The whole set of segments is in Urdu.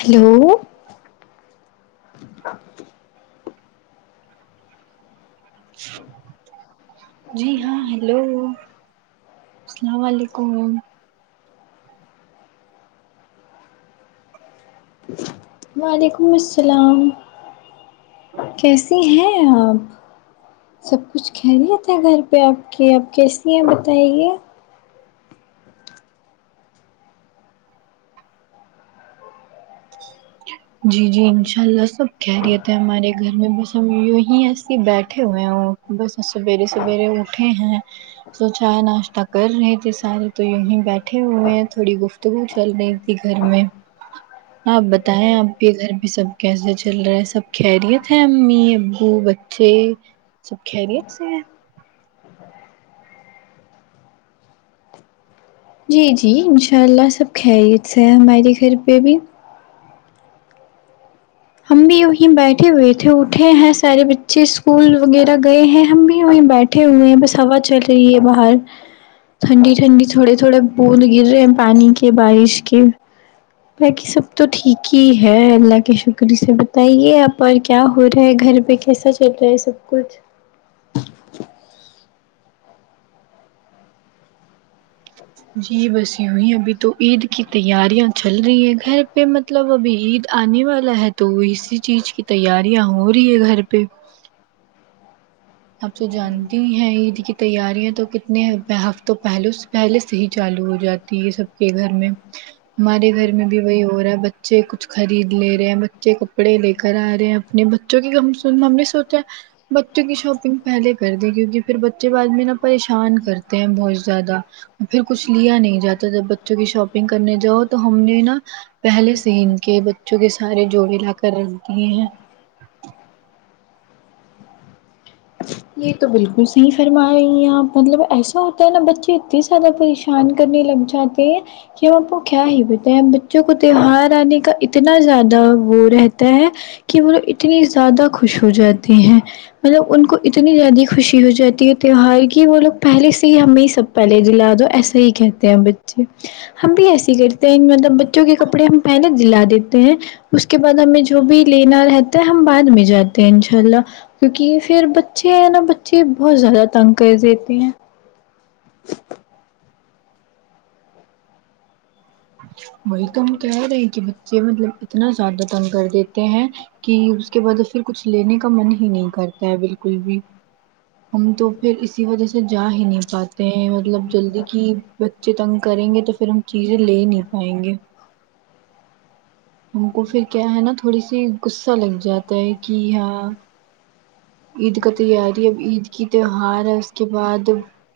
ہلو جی ہاں ہیلو السلام علیکم [inaudible] وعلیکم السلام کیسے ہیں آپ سب کچھ کہہ لیے تھا گھر پہ آپ کے آپ کیسی ہیں بتائیے جی جی انشاء اللہ سب کہہ رہیے تھے ہمارے گھر میں بس ہم ہی ایسے بیٹھے ہوئے ہ بس سویرے سویرے اٹھے ہیں تو چائے ناشتہ کر رہے تھے سارے تو یہیں بیٹھے ہوئے ہیں تھوڑی گفت تو وہ چل رہی تھی گھر میں آپ بتائے آپ کے گھر بھی سب کیسے چل رہا ہے سب خیریت ہے امی ابو بچے سب خری سے جی جی انشاء اللہ سب خیریت سے ہے ہمارے گھر پہ بھی ہم بھی وہیں بیٹھے ہوئے تھے اٹھے ہیں سارے بچے اسکول وغیرہ گئے ہیں ہم بھی وہیں بیٹھے اٹھے ہوئے ہیں بس ہوا چل رہی ہے باہر ٹھنڈی ٹھنڈی تھوڑے تھوڑے بوند گر رہے ہیں پانی کے بارش کے باقی سب تو ٹھیک ہی ہے اللہ کے شکرری سے بتائیے آپ اور کیا ہو رہا ہے گھر پہ کیا ایسا چلتا ہے سب کچھ جی بس یوںی ابھی تو عید کی تیاریاں چل رہی ہیں گھر پہ مت مطلب ابھی عید آنے والا ہے تو وہ اسی چیز کی تیاریاں ہو رہی ہے گھر پہ آپ سے جانتی ہیں عید کی تیاریاں تو کتنے ہفتوں پہلے پہلے سے ہی چالو ہو جاتی تی ہے سب کے گھر میں ہمارے گھر میں بھی وہی ہو رہا ہے بچے کچھ خرید لے رہے ہیں بچے کپڑے لے کر آ رہے ہیں اپنے بچوں کی ممی سوچ ہیں بچوں کی شب پہلے کر د کیونکہ پھر بچے ب آدمی نا پریشان کرتے ہیں بہت زیادہ پھر کچھ لیا نہیں جاتا جب بچوں کی شاپنگ کرنے جاؤ تو ہم نے نا پہلے سے ان کے بچوں کے سارے جوڑے لا کر رکھتیے ہیں یہ تو بالکل صحیح فرما رہی ہیں آپ مطلب ایسا ہوتا ہے نا بچے اتنے زیادہ پریش ان کرنے لگ جاتے ہیں کہ ہم آپ کو کیا ہی بتائیں بچوں کو تیوار آنے کا ا اتنا زیادہ وہ رہتا ہے کہ وہ لوگ اتنی زیادہ خوش ہو جاتے ہیں مطلب ان کو اتنی زیادہ خوشی ہو جاتی ہے تہوہار کہ وہ لوگ پہلے سے ہی ہمیں ہی سب پہلے دلا دو ایسا ہی کہتے ہیں بچے ہم بھی ایسے کرتے ہیں مطلب بچوں کے کپڑے ہم پہلے دلا دیتے ہیں اس کے بعد ہمیں جو بھی لینا رہتا ہے ہم بعد میں جاتے ہیں انشاء اللہ کیونکہ پھر بچے نا بچے بہت زیادہ تنگ کر دیتے ہیں وہی تو ہم کہہ رہے کہ بچے مطلب اتنا زیادہ تن کر دیتے ہیں کہ اس کے بعد پھر کچھ لینے کا من ہی نہیں کرتا ہے بالکل بھی ت تو پھر اسی وجہ سے جا ہی نہیں پات مطلب جلدی کی بچے تنگ کریں گے تو پھر ہم چیزیں لے نہیں پائیں گے ہم کو پھر کیا ہے نا تھوڑی سی غصہ لگ جاتا ہے کہ یہاں عید کا تیاری اب عید کی تہوار ہے اس کے بعد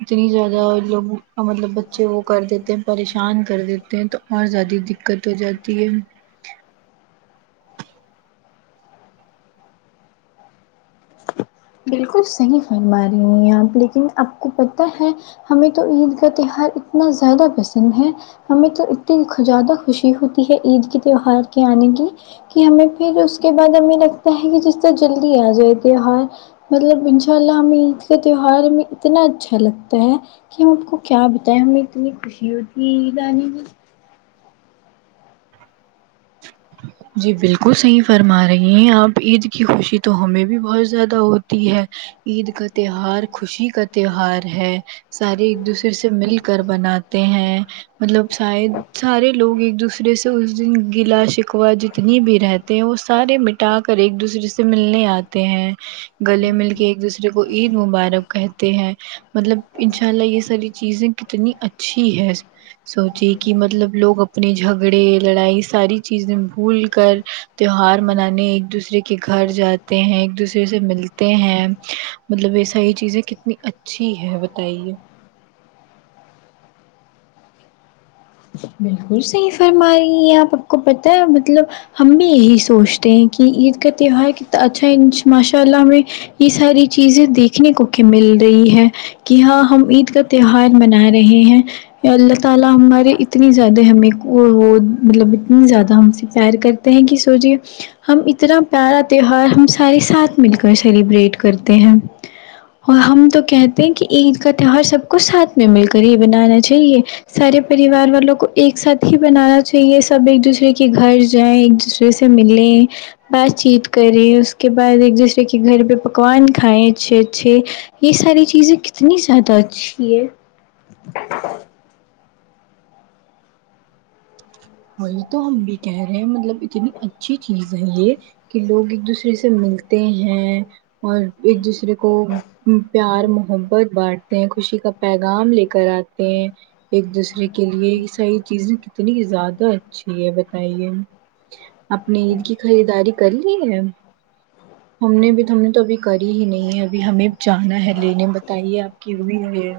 اتنی زیادہ لوگ مطلب بچے وہ کر دیتے ہیں پریشان کر دیتے ہیں تو اور زیادہ دقت ہو جاتی ہے بالکل صحیح فرما رہے ہیں آپ لیکن آپ کو پتہ ہے ہمیں تو عید کا تہوار اتنا زیادہ پسند ہے ہمیں تو اتنی زیادہ خوشی ہوتی ہے عید کے تہوار کے آنے کی کہ ہمیں پھر اس کے بعد ہمیں لگتا ہے کہ جس طرح جلدی آ جائے تیوار مطلب ان شاء اللہ ہمیں عید کا تہوار میں اتنا اچھا لگتا ہے کہ ہم آپ کو کیا بتائے ہمیں اتنی خوشی ہوتی ہے رانی کیی جی بالکل صحیح فرما رہی ہیں آپ عید کی خوشی تو ہمیں بھی بہت زیادہ ہوتی ہے عید کا تہوار خوشی کا تہوار ہے سارے ایک دوسرے سے مل کر بناتے ہیں مطلب شاید سارے لوگ ایک دوسرے سے اس دن گلا ش ا جتنی بھی رہتے ہیں وہ سارے مٹا کر ایک دوسرے سے ملنے آتے ہیں گلے مل کے ایک دوسرے کو عید مبارک کہتے ہیں مطلب انشاء اللہ یہ ساری چیزیں اتنی اچھی ہے سوچی کہ مطلب لوگ اپنے جھگڑے لڑائی ساری چیز چز بھول کر تیوار منانے ایک دوسرے کے گھر جاتے ہیں ایک دوسرے ا سے ملتے ہیں مطلب یہ ساری چیزیں کتنی اچھی ہے بتائیے بالکل صحیح فرم رہ آپ آپ کو پتا ہے مطلب ہم بھی یہی سوچتے ہیں کہ عید کا تہوار کتنا اچھا ہے ماشاء اللہ میں یہ ساری چیزیں دیکھنے کو کہ مل رہی ہے کہ ہاں ہم عید کا تہوار منا رہے ہیں اللہ تالی ہمارے اتنی زیادہ ہمیں وہ مطلب اتنی زیادہ ہم سے پیر کرتے ہیں کہ سوچے ہم اتنا پیارا تیوار ہم سارے ساتھ مل کر سیلیبریٹ کرتے ہیں اور ہم تو کہتے ہیں کہ عید کا تیوار سب کو ساتھ میں مل کر ہی بنانا چاہیے سارے پ پریوار والوں کو ایک ساتھ ہی بنانا چاہیے سب ایک دوسرے کے گھر جائیں ایک دوسرے سے ملیں بات چیت کریں اس کے بعد ایک دوسرے کے گھر پہ پکوان کھائائے اچھے اچھے یہ ساری چیزیں کتنی زیادہ اچھی ہے [inaudible] [inaudible] وہی تو ہم بھی کہہ رہے ہیں مطلب اتنی اچھی چیز ہے یہ کہ لوگ ایک دوسرے سے ملتے ہیں اور ایک دوسرے کو پیار محبت بانٹ خوشی کا پیغام لے کر آتے ہیں ایک دوسرے کے لیے یہ ساری چیزیں کتنی زیادہ اچھی ہے بتائیے اپنی عید کی خریداری کر لی ہے ہم نے بھی تو ہم نے تو ابھی کری ہی نہیں ہے ابھی ہمیں جانا ہے لینے بتائیے آپ کی ہو بھی ہے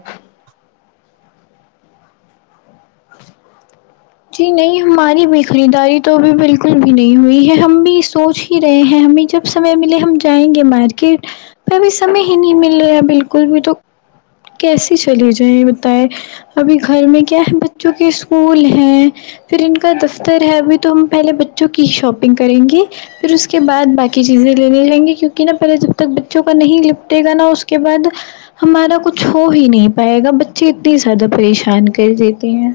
جی نہیں ہماری بھی خریداری توب بالکل بھی نہیں ہوئی ہے ہم بھی سوچ ہی ہی رہے ہیں ہمیں جب سمے ملے ہم جائیں گے مارکیٹ پھی سمے ہی نہیں مل رہا بالکل بھی تو کیسے چلے جائیں بتائے ابھی گھر میں کیا ہے بچوں کے اسکول ہیں پھر ان کا دفتر ہے ابھی تو ہم پہلے بچوں کی شاپنگ کریں گے پھر اس کے بعد باقی چیزیں لینے جائیں گی کیونکہ نا پہلے جب تک بچوں کا نہیں لپٹے گا نا اس کے بعد ہمارا کچھ ہو ہی نہیں پائے گا بچے اتنے زیادہ پریشان کر دیتے ہیں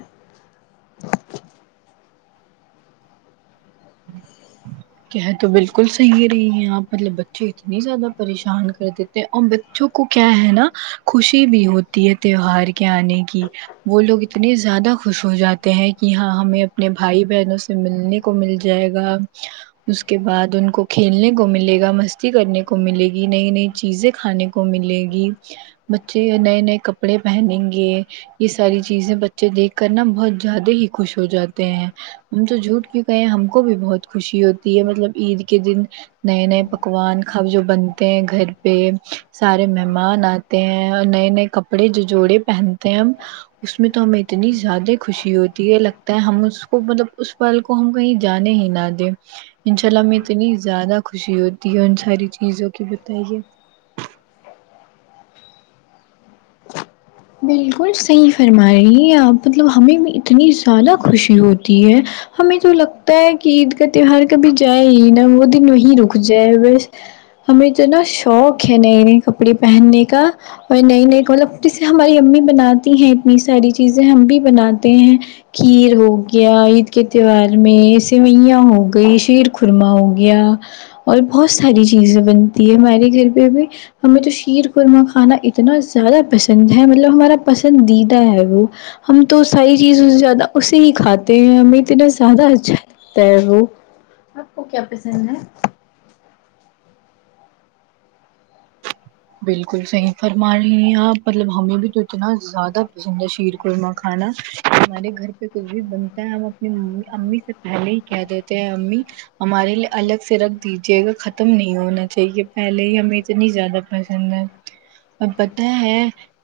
کہ تو بالکل صحیح رہی ہیں آپ مطلب بچے اتنی زیادہ پریشان کر دیتے بچوں کو کیا ہے نا خوشی بھی ہوتی ہے تہوار کے آنے کی وہ لوگ اتنے زیادہ خوش ہو جاتے ہیں کہ ہاں ہمیں اپنے بھائی بہنوں سے ملنے کو مل جائے گا اس کے بعد ان کو کھیلنے کو ملے گا مستی کرنے کو ملے گی نئی نئی چیزیں کھانے کو ملے گی بچے نئے نئے کپڑے پہنیں گے یہ ساری چیزیں ب بچے دیکھ کر نا بہت زیادہ ہی خوش ہو جاتے ہیں ہم تو جھوٹ کیوں کہئے ہیں ہم کو بھی بہت خوشی ہوتی مطلب عید کے دن نئے نئے پکوان ک جو بنتے ہیں گھر پہ سارے مہمان آتے ہیں نئے نئے کپڑے جو جوڑے پہنتے ہیں اس میں تو ہمیں اتنی زیادہ خوشی ہوتی ہے لگتا ہے ہم اس کو مطلب اس پال کو ہم کہیں جانے ہی نہ دیں انشاء اللہ میں اتنی زیادہ خوشی ہوتی ہے ان ساری چیزوں کی بتائیے بالکل صحیح فرما رہی ہیں آپ مطلب ہمیں بھی اتنی زیادہ خوشی ہوتی ہے ہمیں جو لگتا ہے کہ عید کا تیوار کبھی جائے ہی نا وہ دن وہی رک جائے بس ہمیں جو نا شوق ہے نئے نئے کپڑے پہننے کا اور نئی نئی ملب جے ہماری امی بناتی ہیں اتنی ساری چیزیں ہم بھی بناتے ہیں کھیر ہو گیا عید کے تہوار میں سوئیاں ہو گئی شیر خورما ہو گیا اور بہت ساری چیزیں بنتی ہے ہمارے گھر پہ ابھی ہمیں تو شیر قورمہ کھانا اتنا زیادہ پسند ندھ ہے مطلب ہمارا پسندیدہ ہے وہ ہم تو ساری چیز زیادہ اسے ہی کھاتے ہیں ہمیں اتنا زیادہ اچھا ل تیرو آپ کو کیا پسند ہے بالکل صحیح فرما رہی ہیں آپ مطلب ہمیں بھی تو اتنا زیادہ پسندہ شیر قورما کھانا ہمارے گھر پہ کچھ بھی بنتا ہے ہم اپنی امی سے پلے کیا دیتے ہیں امی ہمارے لیے الگ سے رگ دیجیے گا ختم نہیں ہونا چاہیے پہلے ہی ہمیں اتنی زیادہ پسند ہے ا پتا ہے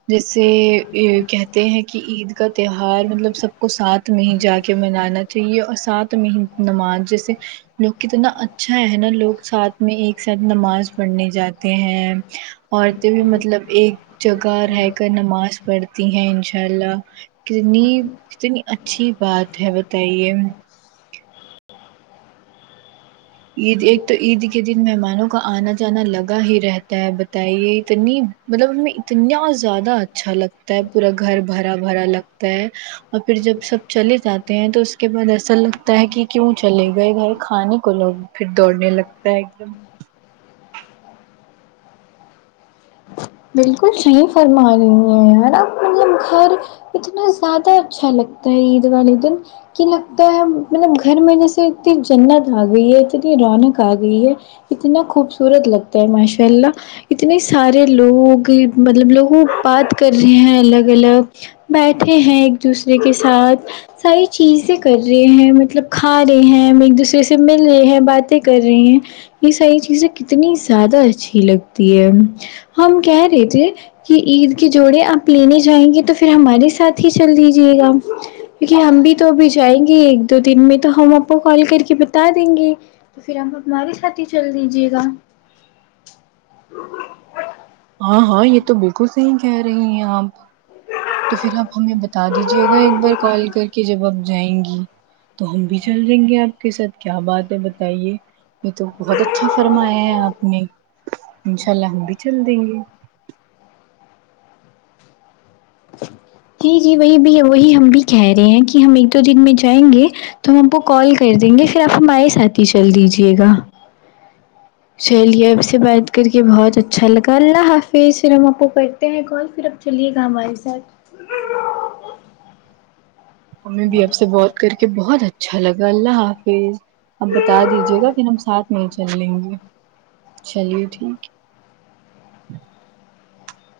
جیسے کہتے ہیں کہ عید کا تیوہار مطلب سب کو ساتھ میں ہی جا کے منانا چاہیے اور ساتھ میں ہی نماز جیسے لوگ کتنا اچھا ہے نا لوگ ساتھ میں ایک ساتھ نماز پڑھنے جاتے ہیں عورتیں بھی مطلب ایک جگہ رہ کر نماز پڑھتی ہیں انشاء اللہ کتنی کتنی اچھی بات ہے بتائیے عید ایک تو عید کے دن مہمانوں کا آنا جانا لگا ہی رہتا تا بتائیے اتنی مطلب میں اتنا زیادہ اچھا لگتا ہے پورا گھر بھرا بھرا لگتا ہے اور پھر جب سب چلے جاتے ہیں تو اس کے بعد ایسا لگتا ہے کہ کیوں چلے گئے گھر کھانے کو لوگ پھر دوڑنے لگتا ہے ایک دم بالکل صحیح فرما رہی ہیں یار آپ مطلب گھر اتنا زیادہ اچھا لگتا ہے عیدوان ا دن کہ لگتا ہے مطلب گھر میں جیسے اتنی جنت آ گئی ہے اتنی رونق آ گئی ہے اتنا خوبصورت لگتا ہے ماشاء اللہ اتنی سارے لوگ مطلب لوگوں بات کر رہے ہیں الگ ال الگ بیٹھے ہیں ایک دوسرے کے ساتھ ساری چیزیں کر رہے ہیں مطلب کھا رہے ہیں ہم ایک دوسرے سے مل رہے ہیں باتیں کر رہے ہیں یہ ساری چیزیں کتنی زیادہ اچھی لگتی ہے ہم کہہ رہے تھے کہ عید کے جوڑے آپ لینے جائیں گے تو پھر ہمارے ساتھ ہی چل دیجیے گا کیونکہ ہم بھی تو بھی جائیں گے دو دن میں تو ہم آپ کو کال کر کے بتا دیں گے تو پھر ہم تارے ساتھی چل دیجیے گا ہاں ہاں یہ تو بالکل سے ہی کہہ رہی ہیں آپ تو پھر آپ ہمیں بتا دیجیے گا ایک بار کال کر کے جب آپ جائیں گی تو ہم بھی چل رہیں گے آپ کے ساتھ کیا بات ہے بتائیے یہ تو بہت اچھا فرمایا ہے آپ نے انشاء اللہ ہم بھی چل دیں گے جی جی وہی بھی وہی ہم بھی کہہ رہے ہیں کہ ہم ایک دو دن میں جائیں گے تو ہم آ کو کال کر دیں گے پھر آپ ہمارے ساتھ ہی چل دیجیے گا چلیے اب سے بات کر کے بہت اچھا لگا اللہ حافظ پھر ہم آپ کو ہیں کال پھر اب چلیے گا ہمارے ساتھ ہمیں بھی اب سے بات کر کے بہت اچھا لگا اللہ حافظ اب بتا دیجیے گا پھر ہم ساتھ میں ہی چل لیں گے چلیے ٹھیک